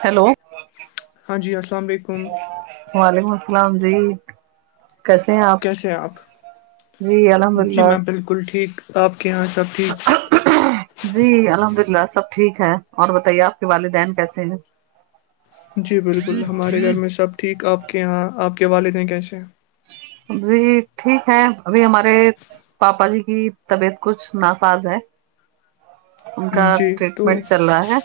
hello ہاں جی السلام علیکم وعلیکم السلام جی کیسے ہیں آپ کیسے ہیں آپ جی الحمد جی للہ میں بالکل ٹھیک آپ کے یہاں سب ٹھیک جی الحمد اللہ سب ٹھیک ہے اور بتائیے آپ کے والدین کیسے ہیں جی بالکل ہمارے گھر میں سب ٹھیک آپ کے یہاں آپ کے والد ہیں کیسے جی ٹھیک ہے ابھی ہمارے پاپا جی کی طبیعت کچھ ناساز ہے ان کا ہیں جی تو ٹریٹمنٹ چل رہا ہے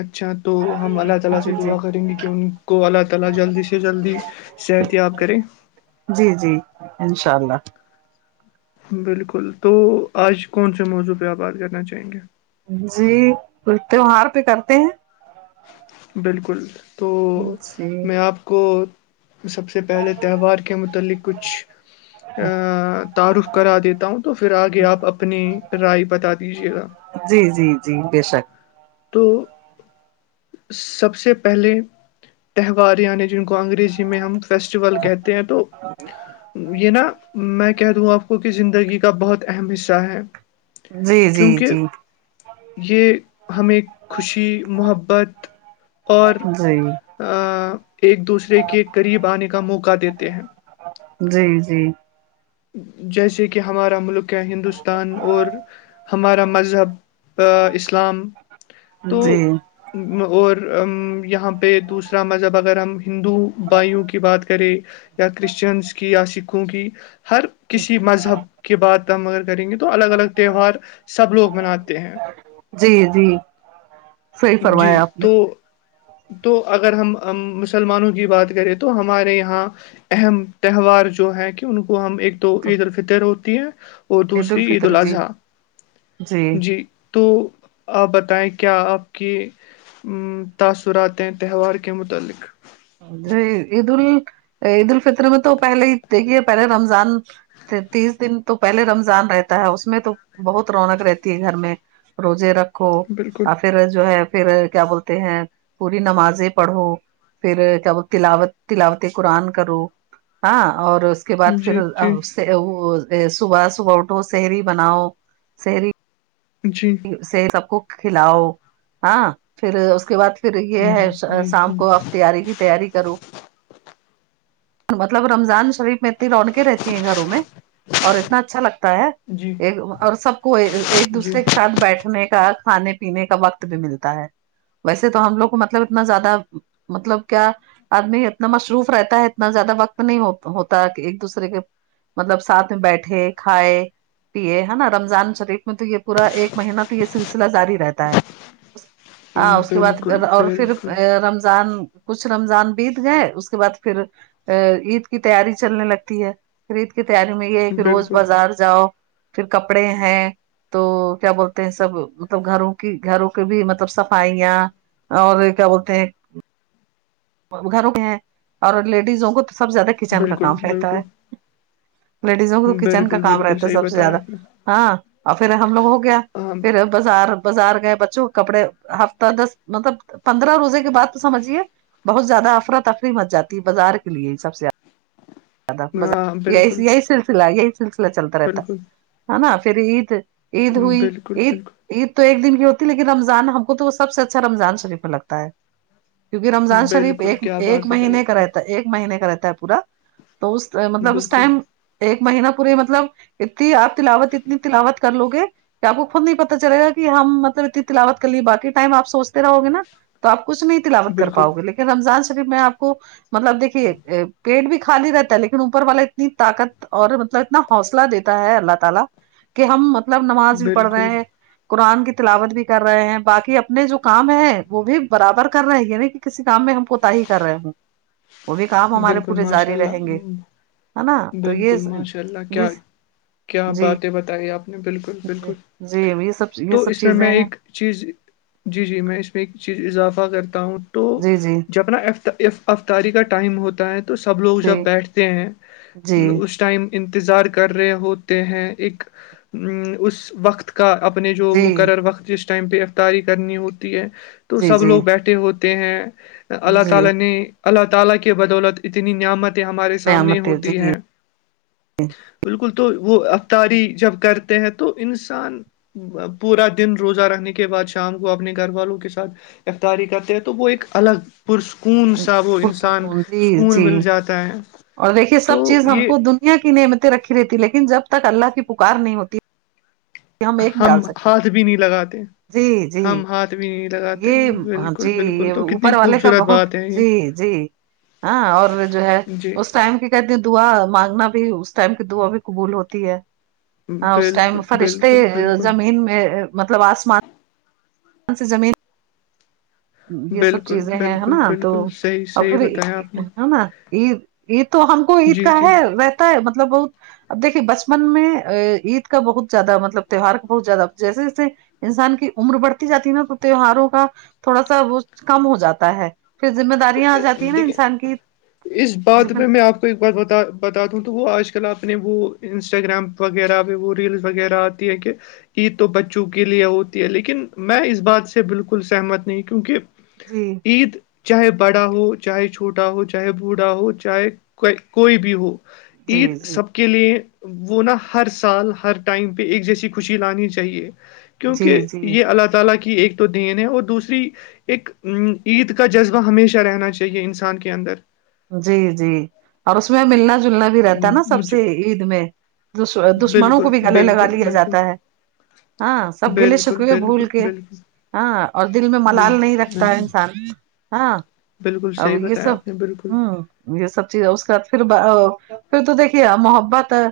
اچھا تو ہم اللہ تعالی ہے سے جی جی دعا کریں گے کی ان کو اللہ تعالی جلدی سے جلدی صحت یاب کرے جی جی انشاء اللہ بلکل تو آج کون سے موضوع پے آپ بات کرنا چاہیں گے جی کوئی تہوار پے کرتے ہیں بلکل تو جی میں آپ کو سب سے پہلے تہوار کے متعلق کچھ تعارف کرا دیتا ہوں تو پھر آگے آپ اپنی رائی بتا دیجیے گا جی جی جی بے شک تو سب پہلے تہوار یعنی جنکو انگریزی میں ہم فیسٹیول کہتے ہیں تو یے نا میں کہہ دوں آپ کو کی زندگی کا بہت اہم حصہ ہے جی جی کیونکہ جی یے ہمیں خوشی محبت اور جی جی آ ایک دوسرے کے قریب آنے کا موقع دیتے ہیں جی جی جیسے کی ہمارا ملک ہے ہندوستان اور ہمارا مذہب اسلام تو جی اور یہاں پے دوسرا مذہب اگر ہم ہندو بائھیوں کی بات کریں یا کرسچنس کی یا سکھوں کی ہر کسی مذہب کی بات ہم اگر کریں گے تو الگ الگ تہوار سب لوگ مناتے ہیں جی جی صحیح جی فرمایا آپ نے تو تو اگر ہم مسلمانوں کی بات کریں تو ہمارے یہاں اہم تہوار جو ہے کی ان کو ہم ایک تو عید الفطر ہوتی ہے اور دوسری عید الفطر جی الاضحی جی تو آپ بتائیں کیا آپ کی تاثرات ہیں تہوار کے متعلق جی عید ال عید الفطر میں تو پہلے ہی دیکھیے پہلے رمضان تیس دن تو پہلے رمضان رہتا ہے اس میں تو بہت رونق رہتی ہے گھر میں روزے رکھ کھو بالکل اور پھر جو ہے پھر کیا بولتے ہیں پوری نمازیں پڑھو پھر کیا بول تلاوت تلاوت قرآن کرو ہاں اور اس کے بعد پھر جی جی وہ صبح صبح اٹھو سہری بناؤ سہری جی سے سب کو کھلاؤ ہاں پھر اس کے بعد پھر یے ہے جی جی شام جی کو کی افتیاری کی تیاری کروں مطلب رمضان شریف میں اتنی رونقیں رہتی ہیں گھروں میں اور اتنا اچھا لگتا ہے جی ایک اور سب کو ایک جی دوسرے کے ساتھ بیٹھنے کا کھانے پینے کا وقت بھی ملتا ہے ویسے تو ہم لوگ کو مطلب اتنا زیادہ مطلب کیا آدمی اتنا مصروف رہتا ہے اتنا زیادہ وقت نہیں ہوتا کی ایک دوسرے کے مطلب ساتھ میں بیٹھے کھائے پیے ہے نا رمضان شریف میں تو یے پورا ایک مہینہ تو یے سلسلہ جاری رہتا ہے ہاں ام، اس کے بعد بالکل اور پھر بالکل رمضان کچھ رمضان بیت گئے اس کے بعد پھر عید کی تیاری چلنے لگتی ہے پھر عیدکی تیاری میں یے ہے کی روز بالکل بازار جاؤ پھر کپڑے ہیں تو کیا بولتے ہیں سب مطلب گھروں کی گھروں کے بھی مطلب صفائیاں اور کیا بولتے ہیں گھروں میں ہیں اور لیڈیزوں کو تو سب زیادہ کچن کا بالکل کام رہتا بالکل ہے لیڈیزوں کو کچن بالکل کا کام بالکل رہتا ہے صحیح سب سے بتایا زیادہ آپ نے ہاں اور پھر ہم لوگ کیا ہاں پھر بازار بازار گئے بچوں کپڑے ہفتہ دس مطلب پندرہ روزے کے بعد تو سمجھیے بہت زیادہ افرا تفری مچ جاتی ہے بازار کے لیے سب سے زیادہ ز ہاں بالکل یہی یہی سلسلہ یہی سلسلہ چلتا رہتا بالکل ہے نا پھر عید عید ہوئی بالکل عید بالکل عید تو ایک دن کی ہوتی ہے لیکن رمضان ہم کو تو وہ سب سے اچھا رمضان شریفہ لگتا ہے کیونکہ رمضان شریف بالکل ایک کیا بات ایک بتائی مہینے آپ کا نے رہتا ہے ایک مہینے کا رہتا ہے پورا تو اس مطلب اس بالکل ٹائم ایک مہینہ پوری مطلب اتنی آپ تلاوت اتنی تلاوت کر لو گے کہ آپ کو خود نہیں پتتا چلےا کہ ہم مطلب اتنی تلاوت کر لیے باقی ٹائم آ سوچتے رہو گے نا تو آپ کچھ نہیں تلاوت کر بالکل پاؤ گے لیکن رمضان شریف میں آپ کو مطلب دیکھیے پیٹ بھی خالی رہتا ہے لیکن اوپر والا اتنی طاقت اور مطلب اتنا حوصلہ دیتا ہے اللہ تعالی کہ ہم مطلب نماز بھی پڑھ رہے بالکل ہیں قرآن کی تلاوت بھی کر رہے ہیں باقی اپنے جو کام ہے وہ بھی برابر کر رہے ہیں نہیں کہ کسی کام میں ہم کوتا ہی کر رہے ہ بالکل ماشاء رہیں اللہ گے ہے نا ہ تو یہ بالکل ماشاء اللہ کیا یہ ہے کیا جی باتیں بتائی آپ نے بالکل جی بالکل جی یہ سب یہ تو سب اس میں چیزیں میں ہیں ایک چیز جی جی میں اس میں ایک چیز اضافہ کرتا ہوں تو جی جی جب ن افطاری کا ٹائم ہوتا ہے تو سب لوگ جی جب بیٹھتے ہیں جی اس ٹائم انتظار کر رہے ہوتے ہیں ایک ا اس وقت کا اپنے جو جی مقرر وقت جس ٹائم پہ افطاری کرنی ہوتی ہے تو جی سب جی لوگ بیٹھے ہوتے ہیں اللہ جی تعالی نے اللہ تعالی کی بدولت اتنی نعمت ہمارے سامنے نعمت ہوتی جی ہے بالکل تو وہ افطاری جب کرتے ہیں تو انسان پورا دن روزہ رکھ کے بعد شام کو اپنے گھر والوں کے ساتھ افطاری کرتے ہیں تو وہ ایک الگ پرسکون سا وہ انسان پرسکون جی سکون جی مل جاتا ہے اور دیکھیے تو سب چیز ہم یہ کو دنیا کی نعمتیں رکھی رہتی لیکن جب تک اللہ کی پکار نہیں ہوتی ایک ہم نکال سکتے ہاتھ بھی نہیں لگاتے جی جی ہم ہاتھ بھی نہیں لگاتے یہ بالکل جی بالکل یہ تو اوپر کتنی والے کا خوبصورت بہت بات ہے جی یہ جی ہاں اور جو ہے جی اس ٹائم کی کہتی ہیں دعا مانگنا بھی اس ٹائم کی دعا بھی قبول ہوتی ہے ہاں اس ٹائم بالکل فرش بالکل بالکل میں مطلب آسمان سے زمین یہ سب بالکل چیزیں ہیں بالکل نا تو بالکل صحیح اور صحیح پھر بتایا آپ نے ہے نا عید عید تو ہم کو عید جی کا جی ہے رہتا ہے مطلب بہت اب دیکے بچپن میں عید کا بہت زیادہ مطلب تیوہار کا بہت زیادہ جیسے جیسے انسان کی عمر بڑھتی جاتی ہے نا تو تیوہاروں کا تھوڑا سا وہ کم ہو جاتا ہے پھر ذمہ داریاں آ جاتی ہیں نا دیکھیے انسان کی کوئی ایک بات بتا بتاتا ہوں تو وہ آج کل آپ نے وہ انسٹاگرام وغیرہ پہ وہ ریلس وغیرہ ہے کہ عید تو بچوں کے لیے ہوتی ہے لیکن میں اس بات سے بالکل سہمت نہیں کیونکہ جی عید چاہے بڑا ہو چاہے چھوٹا ہو چاہے بوڑھا ہو چاہے کوئی بھی ہو عید جی جی سب کے کے لیے وہ نا ہر سال ہر ٹائم پہ ایک جیسی خوشی لانی چاہیے جی کیونکہ جی یہ اللہ تعالی کی ایک تو دین ہے اور دوسری ایک ا عید کا جذب ہمیشہ رہنا چاہیے انسان کے اندر جی جی اور اس میں ملنا جو جلنا بھی رہتا ہے نا سب مجھ سے عید میں دشمنوں کو بالکل بھی گلے لگا بالکل لیا بالکل جاتا ہے ہاں سب گلے بالکل شکوے بھول بالکل کے بالکل ہاں اور دل میں ملال نہیں بالکل رکھتا ہے انسان ہاں بالکل بالکل اب صحیح یہ بتایا سب آپ نے بالکل یہ سب چیز اس کے بعد پھر پھر تو دیکھیے محبت ہے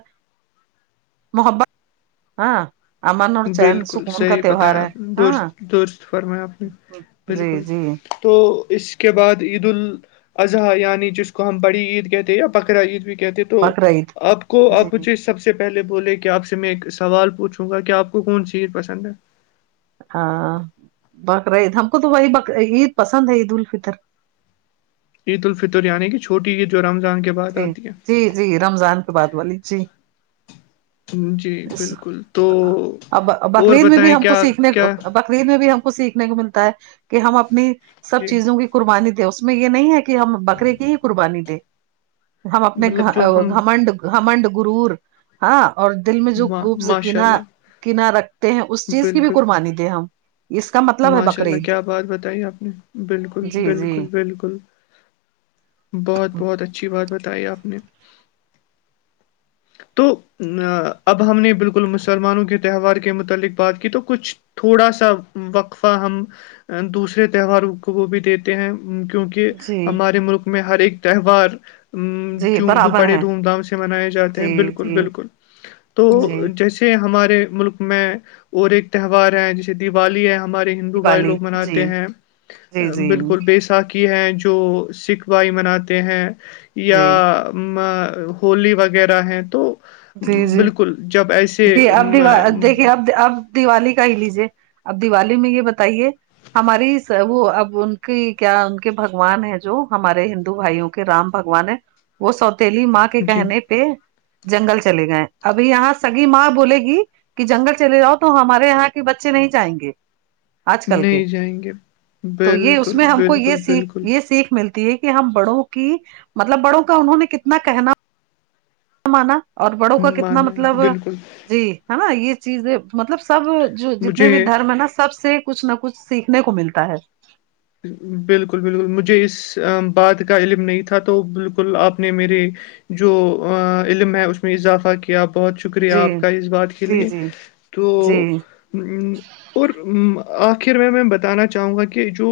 محبت ہاں امن اور چین بالکل سکون کا صحیح تہوہار بتایا ہے آپ نے ہاں درست درست فرمایا آپ نے جی بالکل جی تو اس کے بعد عیدال اضحی یعنی جس کو ہم بڑی عید کہتے ہیں یا بکرا عید بھی کہتے تو بقرعید آپ کو جی آپ مجھے سب سے پہلے بولے کہ آپ سے میں ایک سوال پچوں گا کہ آپ کو کونسی عید پسند ہے ہاں بکراعید ہم کو تو وہی بر عید پسند ہے عید الفطر عید الفطر یعنی کہ چھوٹی عید جو رمضان کے بعد جی آتی ہے جی جی رمضان کے بعد والی جی جی بالکل تو اب اور بکری عید میں بھی بتائیں ہم کو کیا سیکھنے کو کیا ب بکر عید میں بھی ہم کو سیکھنے کو ملتا ہے کہ ہم اپنی سب جی چیزوں کی قربانی دے اس میں یہ نہیں ہے کہ ہم بکرے کی ہی قربانی دیں ہم اپنے گ مطلب جو ہم گھمنڈ گھمنڈ گرور ہاں اور دل میں جو گوبز ماشاء کناا اللہ کنا رکھتے ہیں اس چیز کی بھی قربانی دیں ہم اس کا مطلب ہے ماشاءاللہ بقرعید کیا بات بتائی آپ نے بالکل جی جی بالکل بالکل بہت بہت اچھی بات بتائی آپ نے تو اب ہم نے بالکل مسلمانوں کے تہوار کے متعلق بات کی تو کچھ تھوڑا سہ وقفہ ہم دوسرے تہواروں کو بھی دیتے ہیں کیونکہ جی ہمارے ملک میں ہر ایک تہوار جی جوم برابر بڑے ہے دھوم دھام سے منائے جاتے ہیں جی بالکل جی بالکل تو جی جیسے ہمارے ملک میں اور ایک تہوار ہیں جیسے دیوالی ہے ہمارے ہندو بھائی دیوالی لوگ جی مناتے ہیں جی جی بالکل بیےساکھی کی ہیں جو سکھ بھائی مناتے ہیں یا جی ہولی وغیرہ ہیں تو جی جی بالکل جب ایسے جی اب دیکھیے اب اب دیوالی کا ہی لیجئے اب دیوالی میں یہ بتائیے ہماری وہ اب ان کی کیا ان کے بگوان ہے جو ہمارے ہندو بھائیوں کے رام بگوان ہے وہ سوتیلی ماں کے جی کہنے پہ جنگل چلے گئے ابھی یہاں سگی ماں بولے گی کہ جنگل چلے جاؤ تو ہمارے یہاں کے بچے نہیں جائیں گے آج کل کے نہیں جائیں گے تو یہ اس بالکل میں ہم کو یہ بالکل سیکھ بالکل یہ سیکھ ملتی کہ ہم بڑوں کی مطلب بڑوں کا انہوں نے کتنا کہنا مانا اور بڑوں کا کتنا مانا ہے مطلب بالکل جی ہے نا یہ چیزیں مطلب سب جو جتنے بھی مجھے دھرم ہے نا سب سے کچھ نہ کچھ سیکھنے کو ملتا ہے بالکل بالکل مجھے اس بات کا علم نہیں تھا تو بالکل آپ نے میرے جو علم ہے اس میں اضافہ کیا کیا بہت شکریہ جی آپ کا اس بات کے جی لیے جی تو جی اور آخر میں میں بتانا چاہوں گا کہ جو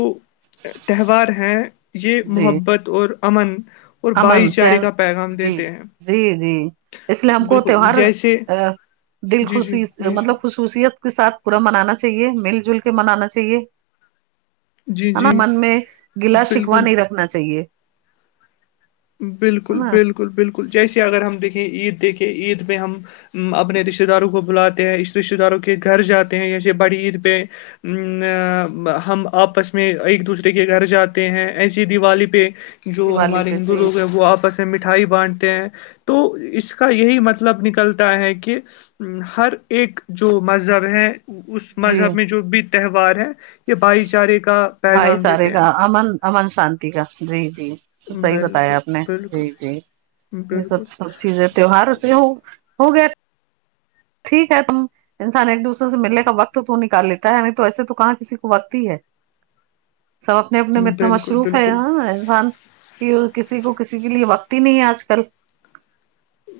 تہوار ہیں یہ جی محبت اور امن اور امن بھائی چارے چین کا پیغام جی دیتے ہیں جی جی اس لیے ہم کو بالکل تیوار جیسے ا دل جی جی خوشی جی جی مطلب خصوصیت کے ساتھ پورا منانا چاہیے مل جل کے منانا چاہیے جی ہے نہ جی من میں گلا شکوا بالکل نہیں رکھنا چاہیے ہے بالکل نا بالکل بالکل جیسے اگر ہم دیکھیں عید دیکھے عید میںہ ہم اپنے رشتتے داروں کو بلاتے ہیں اس رشتتے داروں کے گھر جاتے ہیں جیسے بڑی عید پہ ا ہم آپس میں ایک دوسرے کے گھر جاتے ہیں ایسی دیوالی پہ جو دیوالی ہمارے پہ جی لوگ وہ آپس میں مٹھائی باٹتے ہیں تو اس کا یہی مطلب نکلتا ہے کہ ہر ایک جو مذہب ہے اس جی مذہب میں جو بھی تہوار ہے یہ بھائی چارے کا بھائی پیغام سارے دیتے ہیں کا امن امن شانتی کا جی جی تو صحیح بالکل بتایا آپ نے بالکل جی جی یہ سب بالکل سب چیزیں تہوار ایسے ہو ہو گیا ٹھیک ہے تم انسان ایک دوسرے سے ملنے کا وقت تو نکال لیتا ہے نہیں تو ایسے تو کہاں کسی کو وقت ہی ہے سب اپنے اپنے میں اتنا بالکل مصروف ہے بالکل ہاں انسان کہ کسی کو کسی کے لیے وقت ہی نہیں ہے آج کل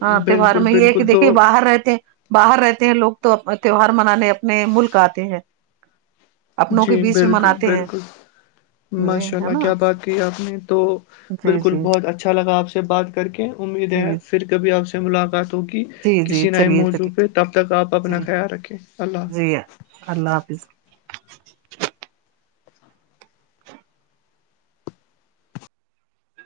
ہاں تہوار بالکل میں یہ ہے کہ بالکل دیکھیے تو باہر رہتے ہیں باہر رہتے ہیں لوگ تو تہوار منانے اپنے ملک آتے ہیں اپنوں جی کے بیچ میں بالکل مناتے ہیں بالکل جی ماشاء ہے اللہ نا کیا بات کی آپ نے تو جی بالکل جی بہت اچھا لگا آپ سے بات کر کے امید ہے جی پھر کبھی آپ سے ملاقات ہوگی جی جی کسی نئے چلیے موضوع چلیے پہ تب تک آپ اپنا جی خیال رکھیں اللہ جی اللہ حافظ